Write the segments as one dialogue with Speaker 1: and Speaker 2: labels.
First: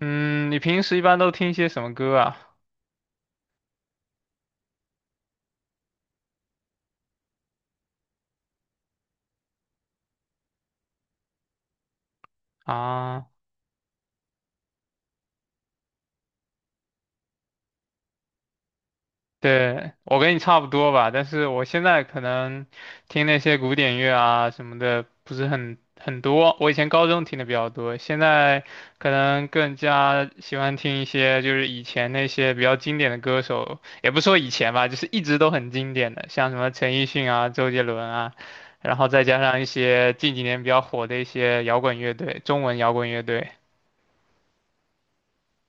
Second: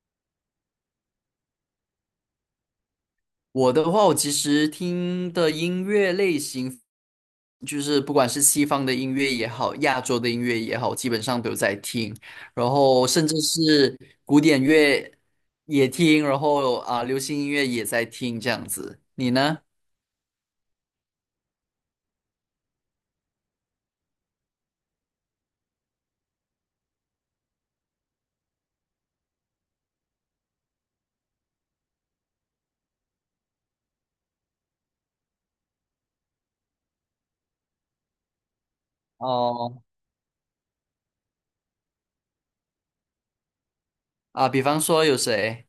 Speaker 1: 嗯，你平时一般都听一些什么歌啊？
Speaker 2: 我的话，我其实听的音乐类型，就是不管是西方的音乐也好，亚洲的音乐也好，基本上都有在听。然后甚
Speaker 1: 啊，
Speaker 2: 至是古典乐也听，然后啊，流行音乐也在听，这样子。你呢？
Speaker 1: 对，我跟你差不多吧，但是我现在可能听那些古典乐啊什么的不是很多。我以前高中听的比较多，现在可能更加喜欢听一些就是以前那些比较经典的歌手，也不说以前吧，就是一直都很经典的，像什么陈奕迅啊、周杰伦啊，然后再加上一
Speaker 2: 哦，
Speaker 1: 些近几年比较火的一些摇滚乐队，中文摇滚乐队。
Speaker 2: 啊，比方说有谁？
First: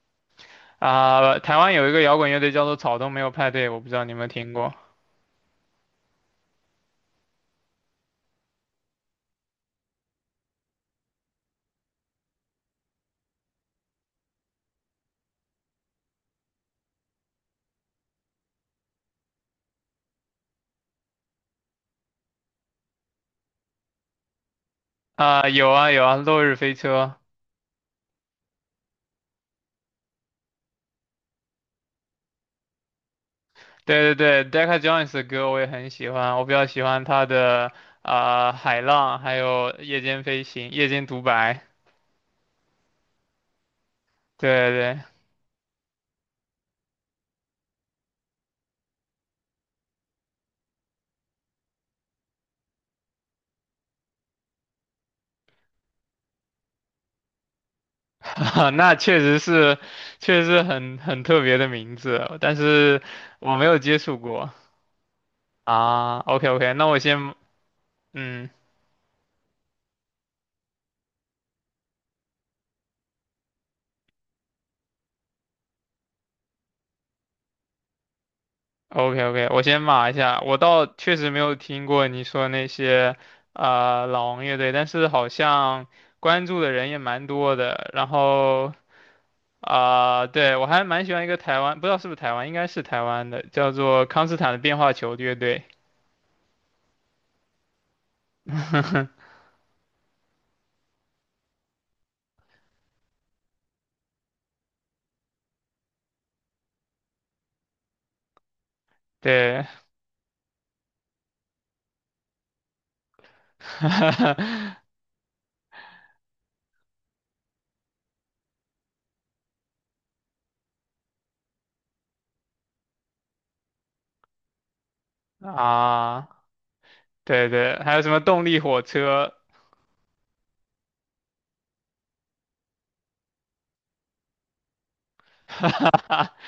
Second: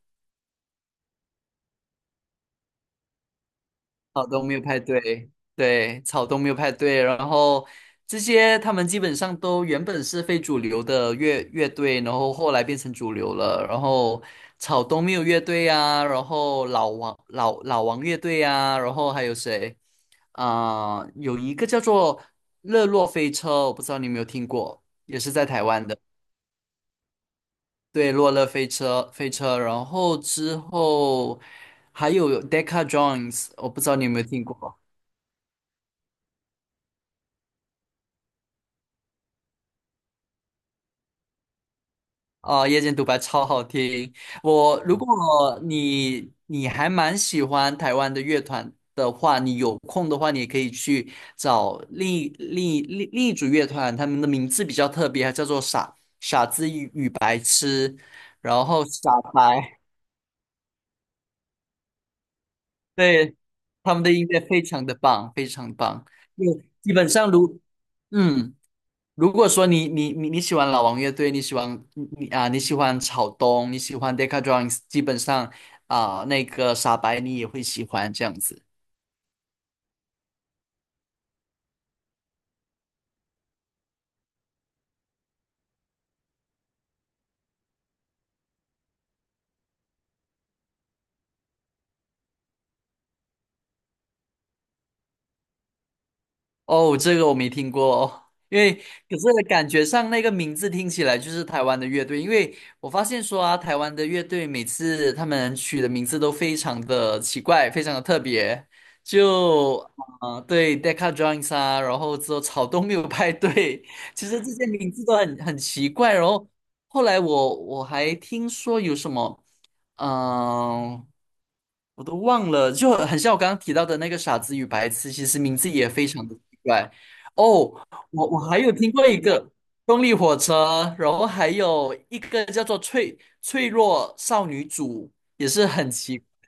Speaker 1: 啊、台湾有一个摇滚乐队叫做草东没有派对，我不知道你有没
Speaker 2: 草
Speaker 1: 有
Speaker 2: 东
Speaker 1: 听
Speaker 2: 没有
Speaker 1: 过
Speaker 2: 派对，对，草东没有派对，然后这些他们基本上都原本是非主流的乐队，然后后来变成主流了，然后草东没有乐队啊，然后老王乐队啊，然后还有谁有一个叫做乐洛飞车，我不知道你有没有听过，也是在
Speaker 1: 啊、
Speaker 2: 台
Speaker 1: 有
Speaker 2: 湾
Speaker 1: 啊
Speaker 2: 的，
Speaker 1: 有啊，落日飞车，
Speaker 2: 对，落乐飞车，然后之后还有 Decca Jones，我不知道你有
Speaker 1: 对对
Speaker 2: 没有听
Speaker 1: 对，Decca
Speaker 2: 过。
Speaker 1: Jones 的歌我也很喜欢，我比较喜欢他的海浪，还有夜间飞行、夜间独白，
Speaker 2: 哦，夜间独白超好听。
Speaker 1: 对
Speaker 2: 我如嗯
Speaker 1: 对，
Speaker 2: 果你还蛮喜欢台湾的乐团的话，你有空的话，你也可以去找另一组乐团，他们的名字比较特别，叫做傻子与白痴，然 后
Speaker 1: 那
Speaker 2: 傻
Speaker 1: 确实是，
Speaker 2: 白，
Speaker 1: 确实是很特别的名字，但是
Speaker 2: 对，
Speaker 1: 我没有
Speaker 2: 他
Speaker 1: 接
Speaker 2: 们的
Speaker 1: 触
Speaker 2: 音乐
Speaker 1: 过
Speaker 2: 非常的棒，非常棒。
Speaker 1: 啊。
Speaker 2: 就
Speaker 1: OK OK，那
Speaker 2: 基
Speaker 1: 我
Speaker 2: 本上
Speaker 1: 先
Speaker 2: 如
Speaker 1: 嗯。
Speaker 2: 嗯。如果说你喜欢老王乐队，你喜欢草东，你喜欢 Decca d r u m n s 基本上那个傻白你也会喜欢这样子。
Speaker 1: OK OK，我先码一下，我倒确实没有听过你说那些老王乐队，但是好像关注的人也蛮多的。然后对，我还蛮喜欢一个台湾，不知道是不是台湾，应该是台湾的，叫做康斯坦的变化球乐队。
Speaker 2: 哦，这个我没听过哦，可 是感觉上那个名字听起来就是台湾的乐队，因为我发现说啊，台湾的乐队每次他们取的名字都非常的奇怪，非常的特别，
Speaker 1: 对，
Speaker 2: 就对，Deca Joins 啊，然后之后草东没有派对，其实这些 名字都很奇怪，然后后来我还听说有什么，嗯、我都忘了，就很像我刚刚提到的那个《傻子与白痴》，其实名字也非常
Speaker 1: 啊，
Speaker 2: 的奇怪。哦，
Speaker 1: 对对，还有什么
Speaker 2: 我
Speaker 1: 动力
Speaker 2: 还有
Speaker 1: 火
Speaker 2: 听过一
Speaker 1: 车？
Speaker 2: 个动力火车，然后还有一个叫做脆弱少女组，也是很奇，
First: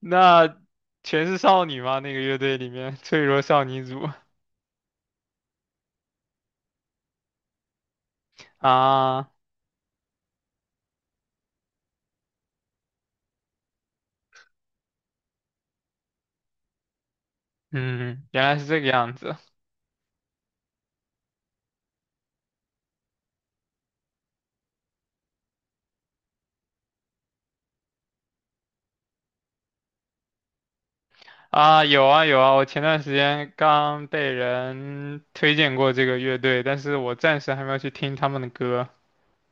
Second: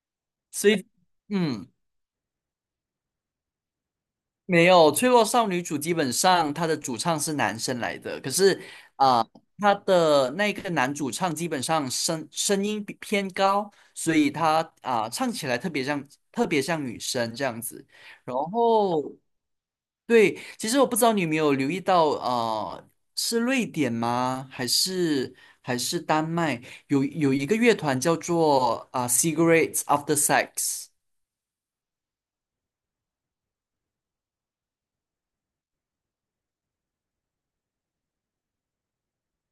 Speaker 1: 那
Speaker 2: 所以
Speaker 1: 全是少
Speaker 2: 嗯。
Speaker 1: 女吗？那个乐队里面脆弱少女组
Speaker 2: 没有《脆弱少女主基本上她的主唱是男生来的，可是啊，
Speaker 1: 啊。
Speaker 2: 她的那个男主唱基本上声音比偏高，所以他唱起来特别像女生这样子。
Speaker 1: 嗯，
Speaker 2: 然
Speaker 1: 原来是这个
Speaker 2: 后
Speaker 1: 样子
Speaker 2: 对，其实我不知道你有没有留意到，是瑞典吗？还是丹麦？有一个乐团叫做Cigarettes After Sex》。
Speaker 1: 啊！有啊有啊，我前段时间刚被人推荐过这个乐队，但是我暂时还没有去听他们的歌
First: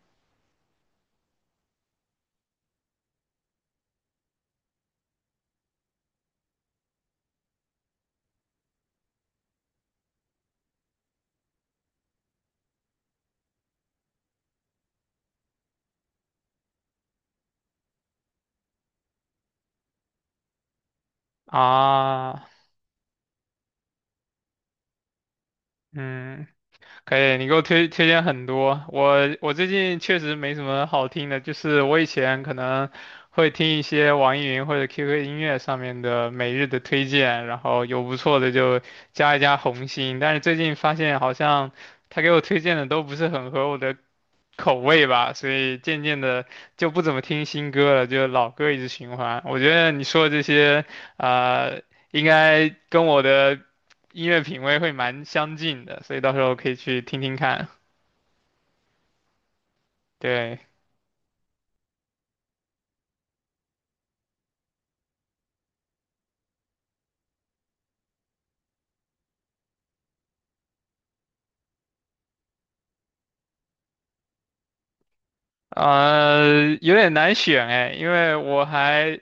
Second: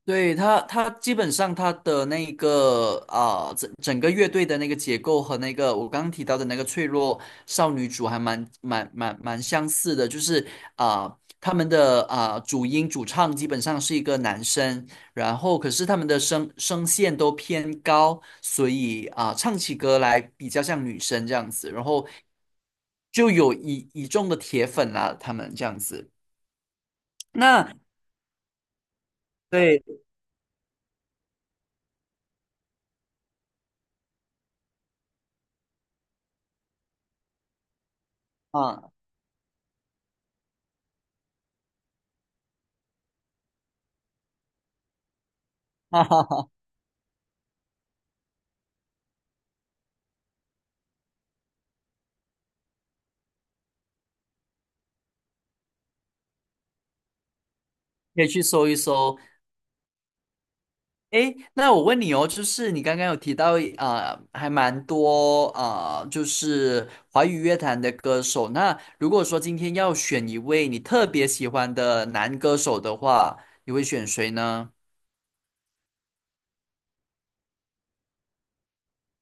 Speaker 2: 对，他基本上他的那个整个乐队的那个结构和那个我刚刚提到的那个脆弱少女组还蛮相似的，就是啊，他们的主音主唱基本上是一个男生，然后可是他们的声线都偏高，所以啊，唱起歌来比较像女生这样子，然后
Speaker 1: 啊。
Speaker 2: 就有一众的铁粉啦、他们这样子。
Speaker 1: 嗯，可以，你给我
Speaker 2: 那
Speaker 1: 推荐很多。我最
Speaker 2: 对
Speaker 1: 近确实没什么好听的，就是我以前可能会听一些网易云或者 QQ 音乐上面的每日的推荐，然后有不错的就
Speaker 2: 啊，
Speaker 1: 加一加红心，但是最近发现好像他给我推荐的都不是很合我的口味吧，所以 渐
Speaker 2: 哈
Speaker 1: 渐
Speaker 2: 哈
Speaker 1: 的
Speaker 2: 哈
Speaker 1: 就不怎么听新歌了，就老歌一直循环。我觉得你说的这些，呃，应该跟我的音乐品味会蛮相近的，所以到时候可以去听听看。
Speaker 2: 可以去搜一搜。
Speaker 1: 对，
Speaker 2: 诶，那我问你哦，就是你刚刚有提到还蛮多就是华语乐坛的歌手。那如果说今天要选一位你特别喜欢的男歌手的话，你会选谁呢？
Speaker 1: 有点难选哎，因为我还，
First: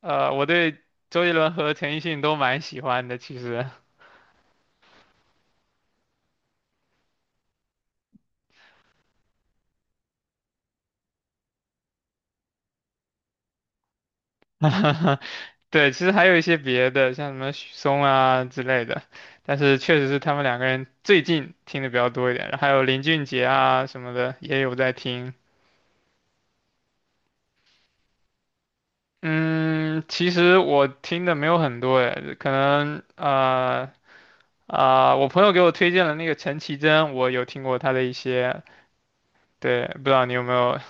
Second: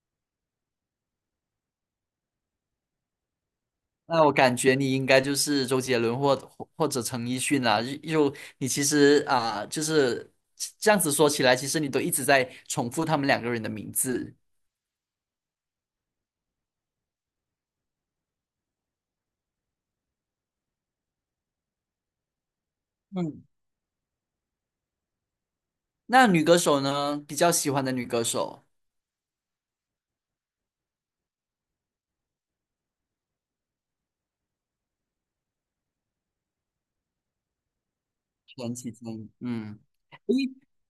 Speaker 1: 我对周杰伦和陈奕迅都蛮喜欢的，其实。
Speaker 2: 那我感觉你应该就是周杰伦或者陈奕迅啊。你其实就是这样子说起来，其实你都一直在重复他们两个人的名字。
Speaker 1: 对，其实还有一些别的，像什么许嵩啊之类的，但是确实是他们两个人最近听的比较多一点，然后还有林俊
Speaker 2: 嗯，
Speaker 1: 杰啊什么的也有在听。
Speaker 2: 那女歌手呢？比较喜欢的女歌手。
Speaker 1: 嗯，其实我听的没有很多哎，可能我朋友给我推荐了那个陈绮贞，我有听过她的一些，
Speaker 2: 陈绮贞，嗯，
Speaker 1: 对，不知道你
Speaker 2: 诶，
Speaker 1: 有没有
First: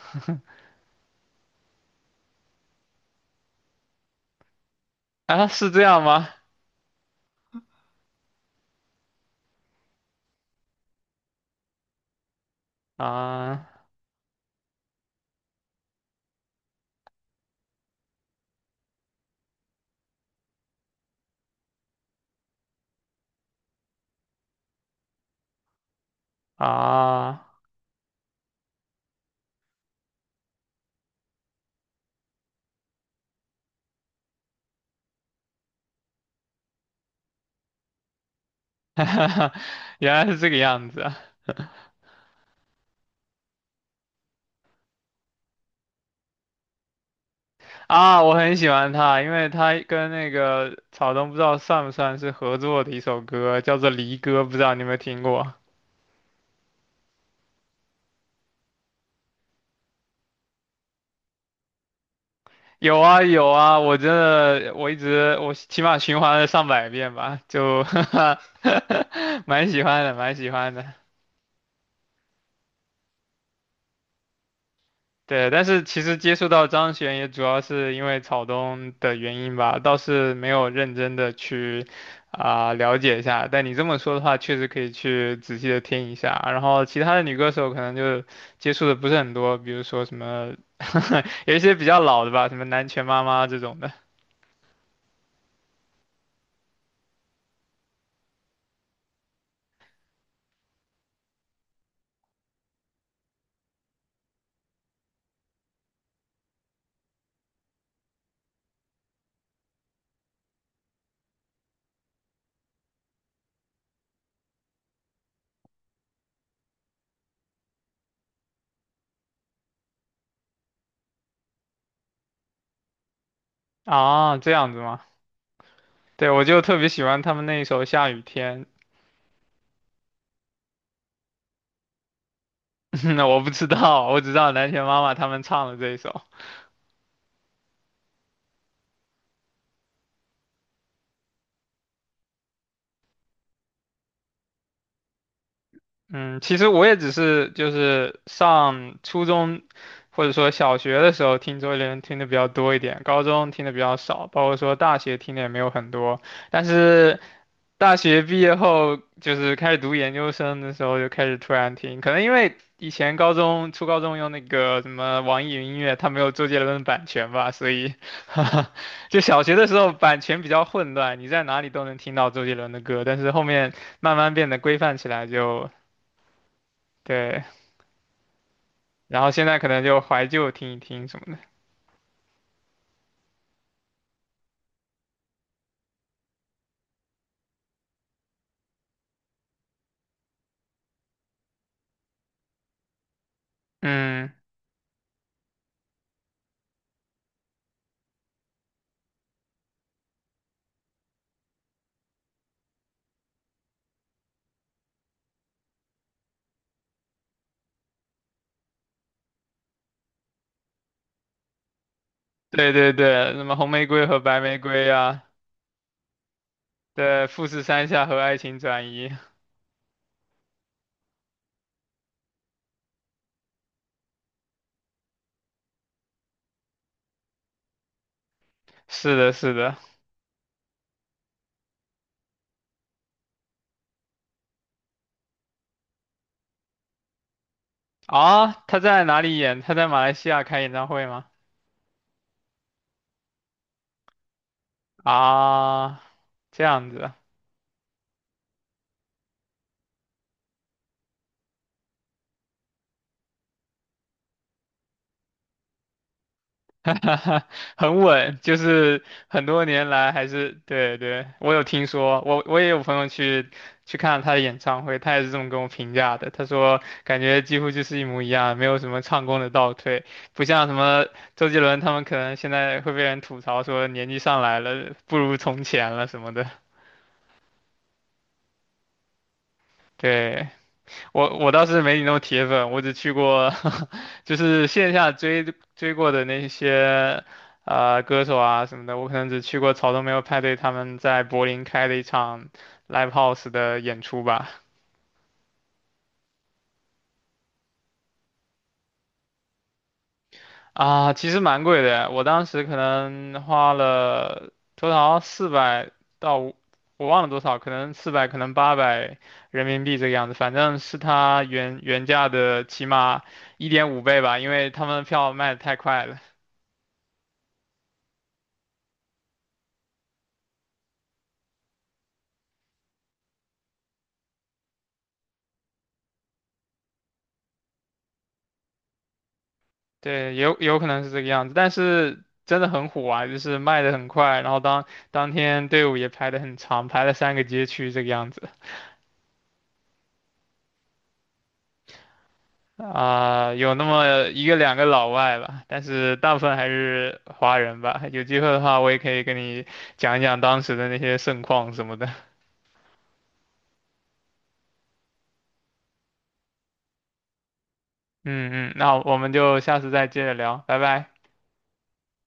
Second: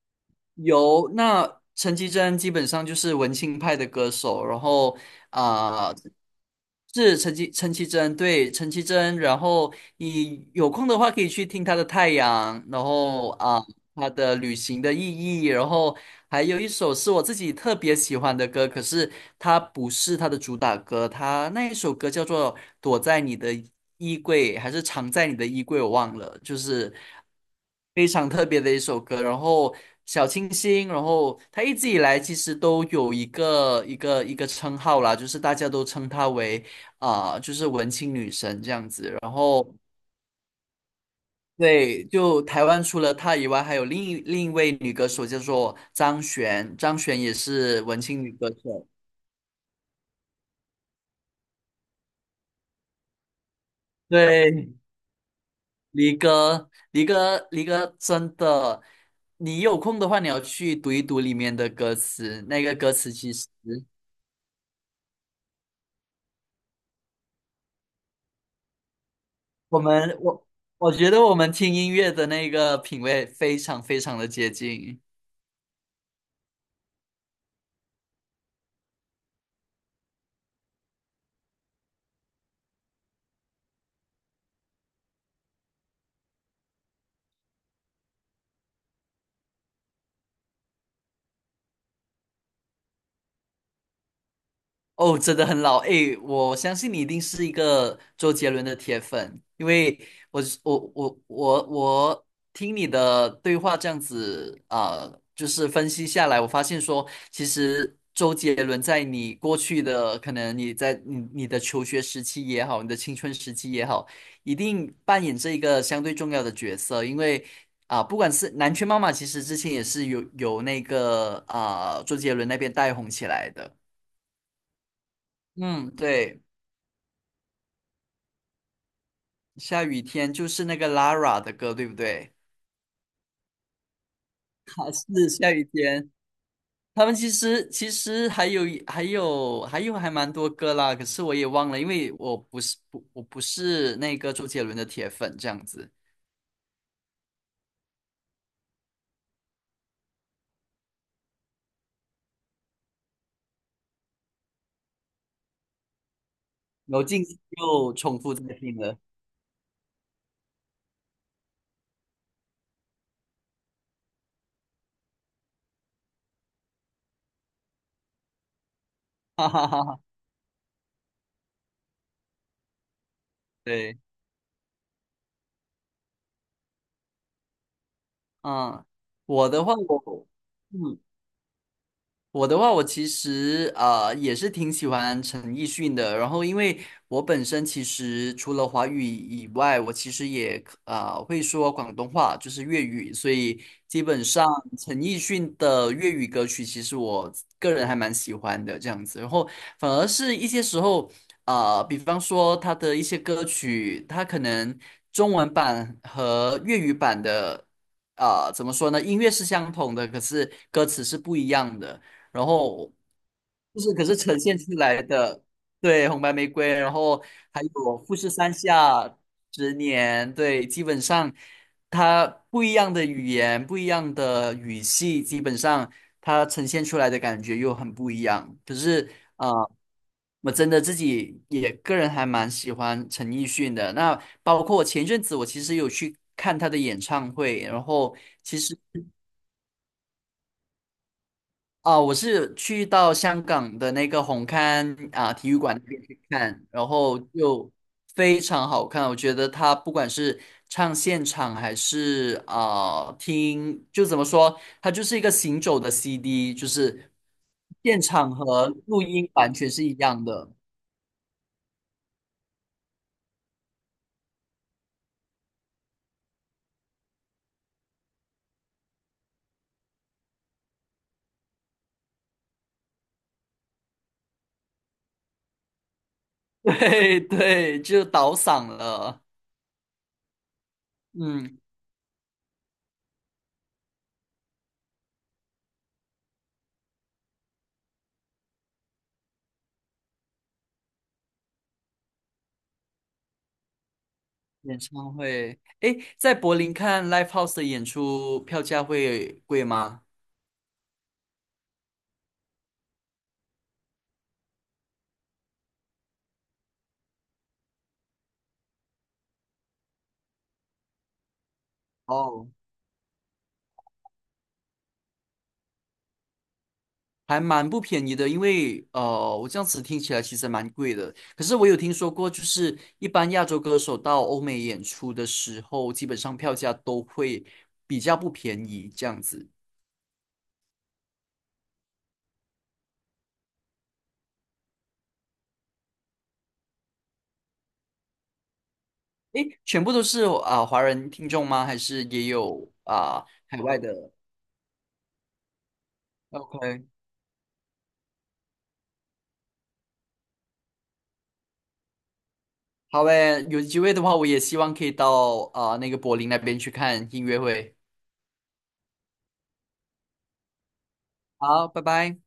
Speaker 2: 有，那陈绮贞基本上就是文青派的歌手，然后
Speaker 1: 啊？是这
Speaker 2: 啊、呃
Speaker 1: 样吗？
Speaker 2: 是陈绮贞，对陈绮贞，然后你有空的话可以去听她的《太阳》，然后
Speaker 1: 啊
Speaker 2: 她的《旅行的意义》，然后还有一首是我自己特别喜欢的歌，可是它不是它的主打歌，它那一首歌叫做《躲在你的衣柜》还是《藏在你的衣柜》，我忘了，就是
Speaker 1: 啊，
Speaker 2: 非常特别的一首歌。然后小清新，然后他一直以来其实都有一个称号啦，就是大家都称她为就是文青女神这样子。然后
Speaker 1: 原来是这个样子啊
Speaker 2: 对，就台湾除了她以外，还有另一位女歌手叫做张悬，张悬也是文
Speaker 1: 啊，
Speaker 2: 青女
Speaker 1: 我
Speaker 2: 歌
Speaker 1: 很喜
Speaker 2: 手。
Speaker 1: 欢他，因为他跟那个草东不知道算不算是合作的一首歌，叫做《离歌》，不知
Speaker 2: 对，
Speaker 1: 道你有没有听过？
Speaker 2: 离歌，离歌，离歌，真的，你有空的话，你要去读一读里面的歌词。那个 歌
Speaker 1: 有
Speaker 2: 词
Speaker 1: 啊
Speaker 2: 其
Speaker 1: 有
Speaker 2: 实
Speaker 1: 啊，我真的我一直我起码循环了上百遍吧，就 蛮
Speaker 2: 我
Speaker 1: 喜欢的，
Speaker 2: 们
Speaker 1: 蛮
Speaker 2: 我
Speaker 1: 喜欢
Speaker 2: 我
Speaker 1: 的。
Speaker 2: 觉得我们听音乐的那个品味非常非常的接近。
Speaker 1: 对，但是其实接触到张悬也主要是因为草东的原因吧，倒是没有认真的去了解一下。但你这么说的话，确实可以去仔细的听一下。然后其他的女歌手可能就接触的不是很多，比如说什么 有一些比较老的吧，什么南拳妈妈这种的
Speaker 2: 哦，真的很老诶，我相信你一定是一个周杰伦的铁粉，因为我是我我我我听你的对话这样子就是分析下来，我发现说，其实周杰伦在你过去的可能你在你的求学时期也好，你的青春时期也好，一定扮演这一个相对重要的角色。啊，不管是南拳妈妈，其实之前也是有那个周杰伦那边带红起来的。
Speaker 1: 啊，这样子吗？
Speaker 2: 嗯，
Speaker 1: 对，
Speaker 2: 对。
Speaker 1: 我就特别喜欢他们那一首《下雨天》，
Speaker 2: 下雨天就是那个 Lara 的歌，对不对？
Speaker 1: 那我不知道，我只知道南拳
Speaker 2: 啊，
Speaker 1: 妈妈他
Speaker 2: 是
Speaker 1: 们
Speaker 2: 下雨
Speaker 1: 唱的这一
Speaker 2: 天。
Speaker 1: 首。
Speaker 2: 他们其实还蛮多歌啦，可是我也忘了，因为我不是那个周杰伦的铁粉这样子，
Speaker 1: 嗯，其实我也只是就是上初中或者说小学的时候听周杰伦听的比较多一点，高中听的比较少，包括说大学听的也没有很多。但
Speaker 2: 然后
Speaker 1: 是
Speaker 2: 近期又
Speaker 1: 大
Speaker 2: 重
Speaker 1: 学
Speaker 2: 复
Speaker 1: 毕
Speaker 2: 在
Speaker 1: 业
Speaker 2: 听
Speaker 1: 后，
Speaker 2: 了，
Speaker 1: 就是开始读研究生的时候，就开始突然听，可能因为以前高中初高中用那个什么网易云音乐，它没有周杰伦的版权吧，所以 就 小
Speaker 2: 哈
Speaker 1: 学的
Speaker 2: 哈
Speaker 1: 时
Speaker 2: 哈
Speaker 1: 候
Speaker 2: 哈。
Speaker 1: 版权比较混乱，你在哪里都能听到周杰伦的歌，但是后面
Speaker 2: 对，
Speaker 1: 慢慢变得规范起来就。对，
Speaker 2: 嗯，
Speaker 1: 然后现
Speaker 2: 我
Speaker 1: 在
Speaker 2: 的
Speaker 1: 可
Speaker 2: 话
Speaker 1: 能就怀
Speaker 2: 我
Speaker 1: 旧听一
Speaker 2: 嗯。
Speaker 1: 听什么的。
Speaker 2: 我的话，我其实也是挺喜欢陈奕迅的。然后，因为我本身其实除了华语以外，我其实也会说广东话，就是粤语。所以基本
Speaker 1: 嗯，
Speaker 2: 上陈奕迅的粤语歌曲，其实我个人还蛮喜欢的这样子。然后反而是一些时候，比方说他的一些歌曲，他可能中文版和粤语版的，怎么说呢？音乐是相同的，可是歌词是不一样的。然
Speaker 1: 对对
Speaker 2: 后
Speaker 1: 对，什么红
Speaker 2: 就
Speaker 1: 玫
Speaker 2: 是可
Speaker 1: 瑰
Speaker 2: 是
Speaker 1: 和
Speaker 2: 呈
Speaker 1: 白玫
Speaker 2: 现出
Speaker 1: 瑰
Speaker 2: 来
Speaker 1: 啊，
Speaker 2: 的，对，红白玫瑰，然后
Speaker 1: 对，富
Speaker 2: 还
Speaker 1: 士山
Speaker 2: 有
Speaker 1: 下
Speaker 2: 富
Speaker 1: 和
Speaker 2: 士
Speaker 1: 爱
Speaker 2: 山
Speaker 1: 情转移，
Speaker 2: 下十年，对，基本上它不一样的语言，不一样的语气，基本上它呈现出来的感觉又很不一样。可是
Speaker 1: 是的，
Speaker 2: 啊、
Speaker 1: 是
Speaker 2: 呃
Speaker 1: 的。
Speaker 2: 我真的自己也个人还蛮喜欢陈奕迅的。那包括前阵子我其实有去看他的演唱会，然后
Speaker 1: 啊，
Speaker 2: 其实。
Speaker 1: 他在哪里演？他在马来西亚开演唱会吗？
Speaker 2: 我是去到香港的那个红磡体育馆那
Speaker 1: 啊，
Speaker 2: 边去
Speaker 1: 这
Speaker 2: 看，然
Speaker 1: 样子。
Speaker 2: 后就非常好看。我觉得他不管是唱现场还是听，就怎么说，它就是一个行走的 CD，就是
Speaker 1: 很
Speaker 2: 现场
Speaker 1: 稳，就
Speaker 2: 和录
Speaker 1: 是
Speaker 2: 音
Speaker 1: 很
Speaker 2: 完
Speaker 1: 多
Speaker 2: 全是
Speaker 1: 年
Speaker 2: 一
Speaker 1: 来
Speaker 2: 样
Speaker 1: 还是
Speaker 2: 的。
Speaker 1: 对对，我有听说，我也有朋友去看了他的演唱会，他也是这么跟我评价的。他说感觉几乎就是一模一样，没有什么唱功的倒退，不像什么周杰伦他们可能现在会被人吐槽说年纪上来了不如从前了什么的。
Speaker 2: 对对，就倒嗓了。
Speaker 1: 对，我
Speaker 2: 嗯，
Speaker 1: 倒是没你那么铁粉，我只去过，就是线下追过的那些歌手啊什么的，我可能只去过草东没有派对他们在柏林开的一场 live house 的演出吧。
Speaker 2: 演唱会，诶，在柏林看 Live House 的演出票价会贵吗？
Speaker 1: 啊，其实蛮贵的，我当时可能花了多少四百到五，我忘了多少，可能四百，可能800人民币这个样子，反正是他原价
Speaker 2: 哦
Speaker 1: 的起码1.5倍吧，因为他们票卖的太快了。
Speaker 2: 还蛮不便宜的，因为我这样子听起来其实蛮贵的。可是我有听说过，就是一般亚洲歌手到欧美演出的时候，基本上票价都会比较不便宜这样子。
Speaker 1: 对，也有可能是这个样子，但是真的很火啊，就是卖的很快，然后当天队伍也排的很长，排了3个街区这个样子
Speaker 2: 诶，全部都是华人听众吗？还是也有海
Speaker 1: 有
Speaker 2: 外
Speaker 1: 那
Speaker 2: 的
Speaker 1: 么一个两个老外吧，但是大部分还
Speaker 2: ？OK，
Speaker 1: 是华人吧。有机会的话，我也可以跟你讲一讲当时的那些盛况什么的。
Speaker 2: 好诶，有机会的话，我也希望可以到那个柏林那边去看音乐会。
Speaker 1: 嗯嗯，那我们就下次再接着聊，拜拜。
Speaker 2: 好，拜拜。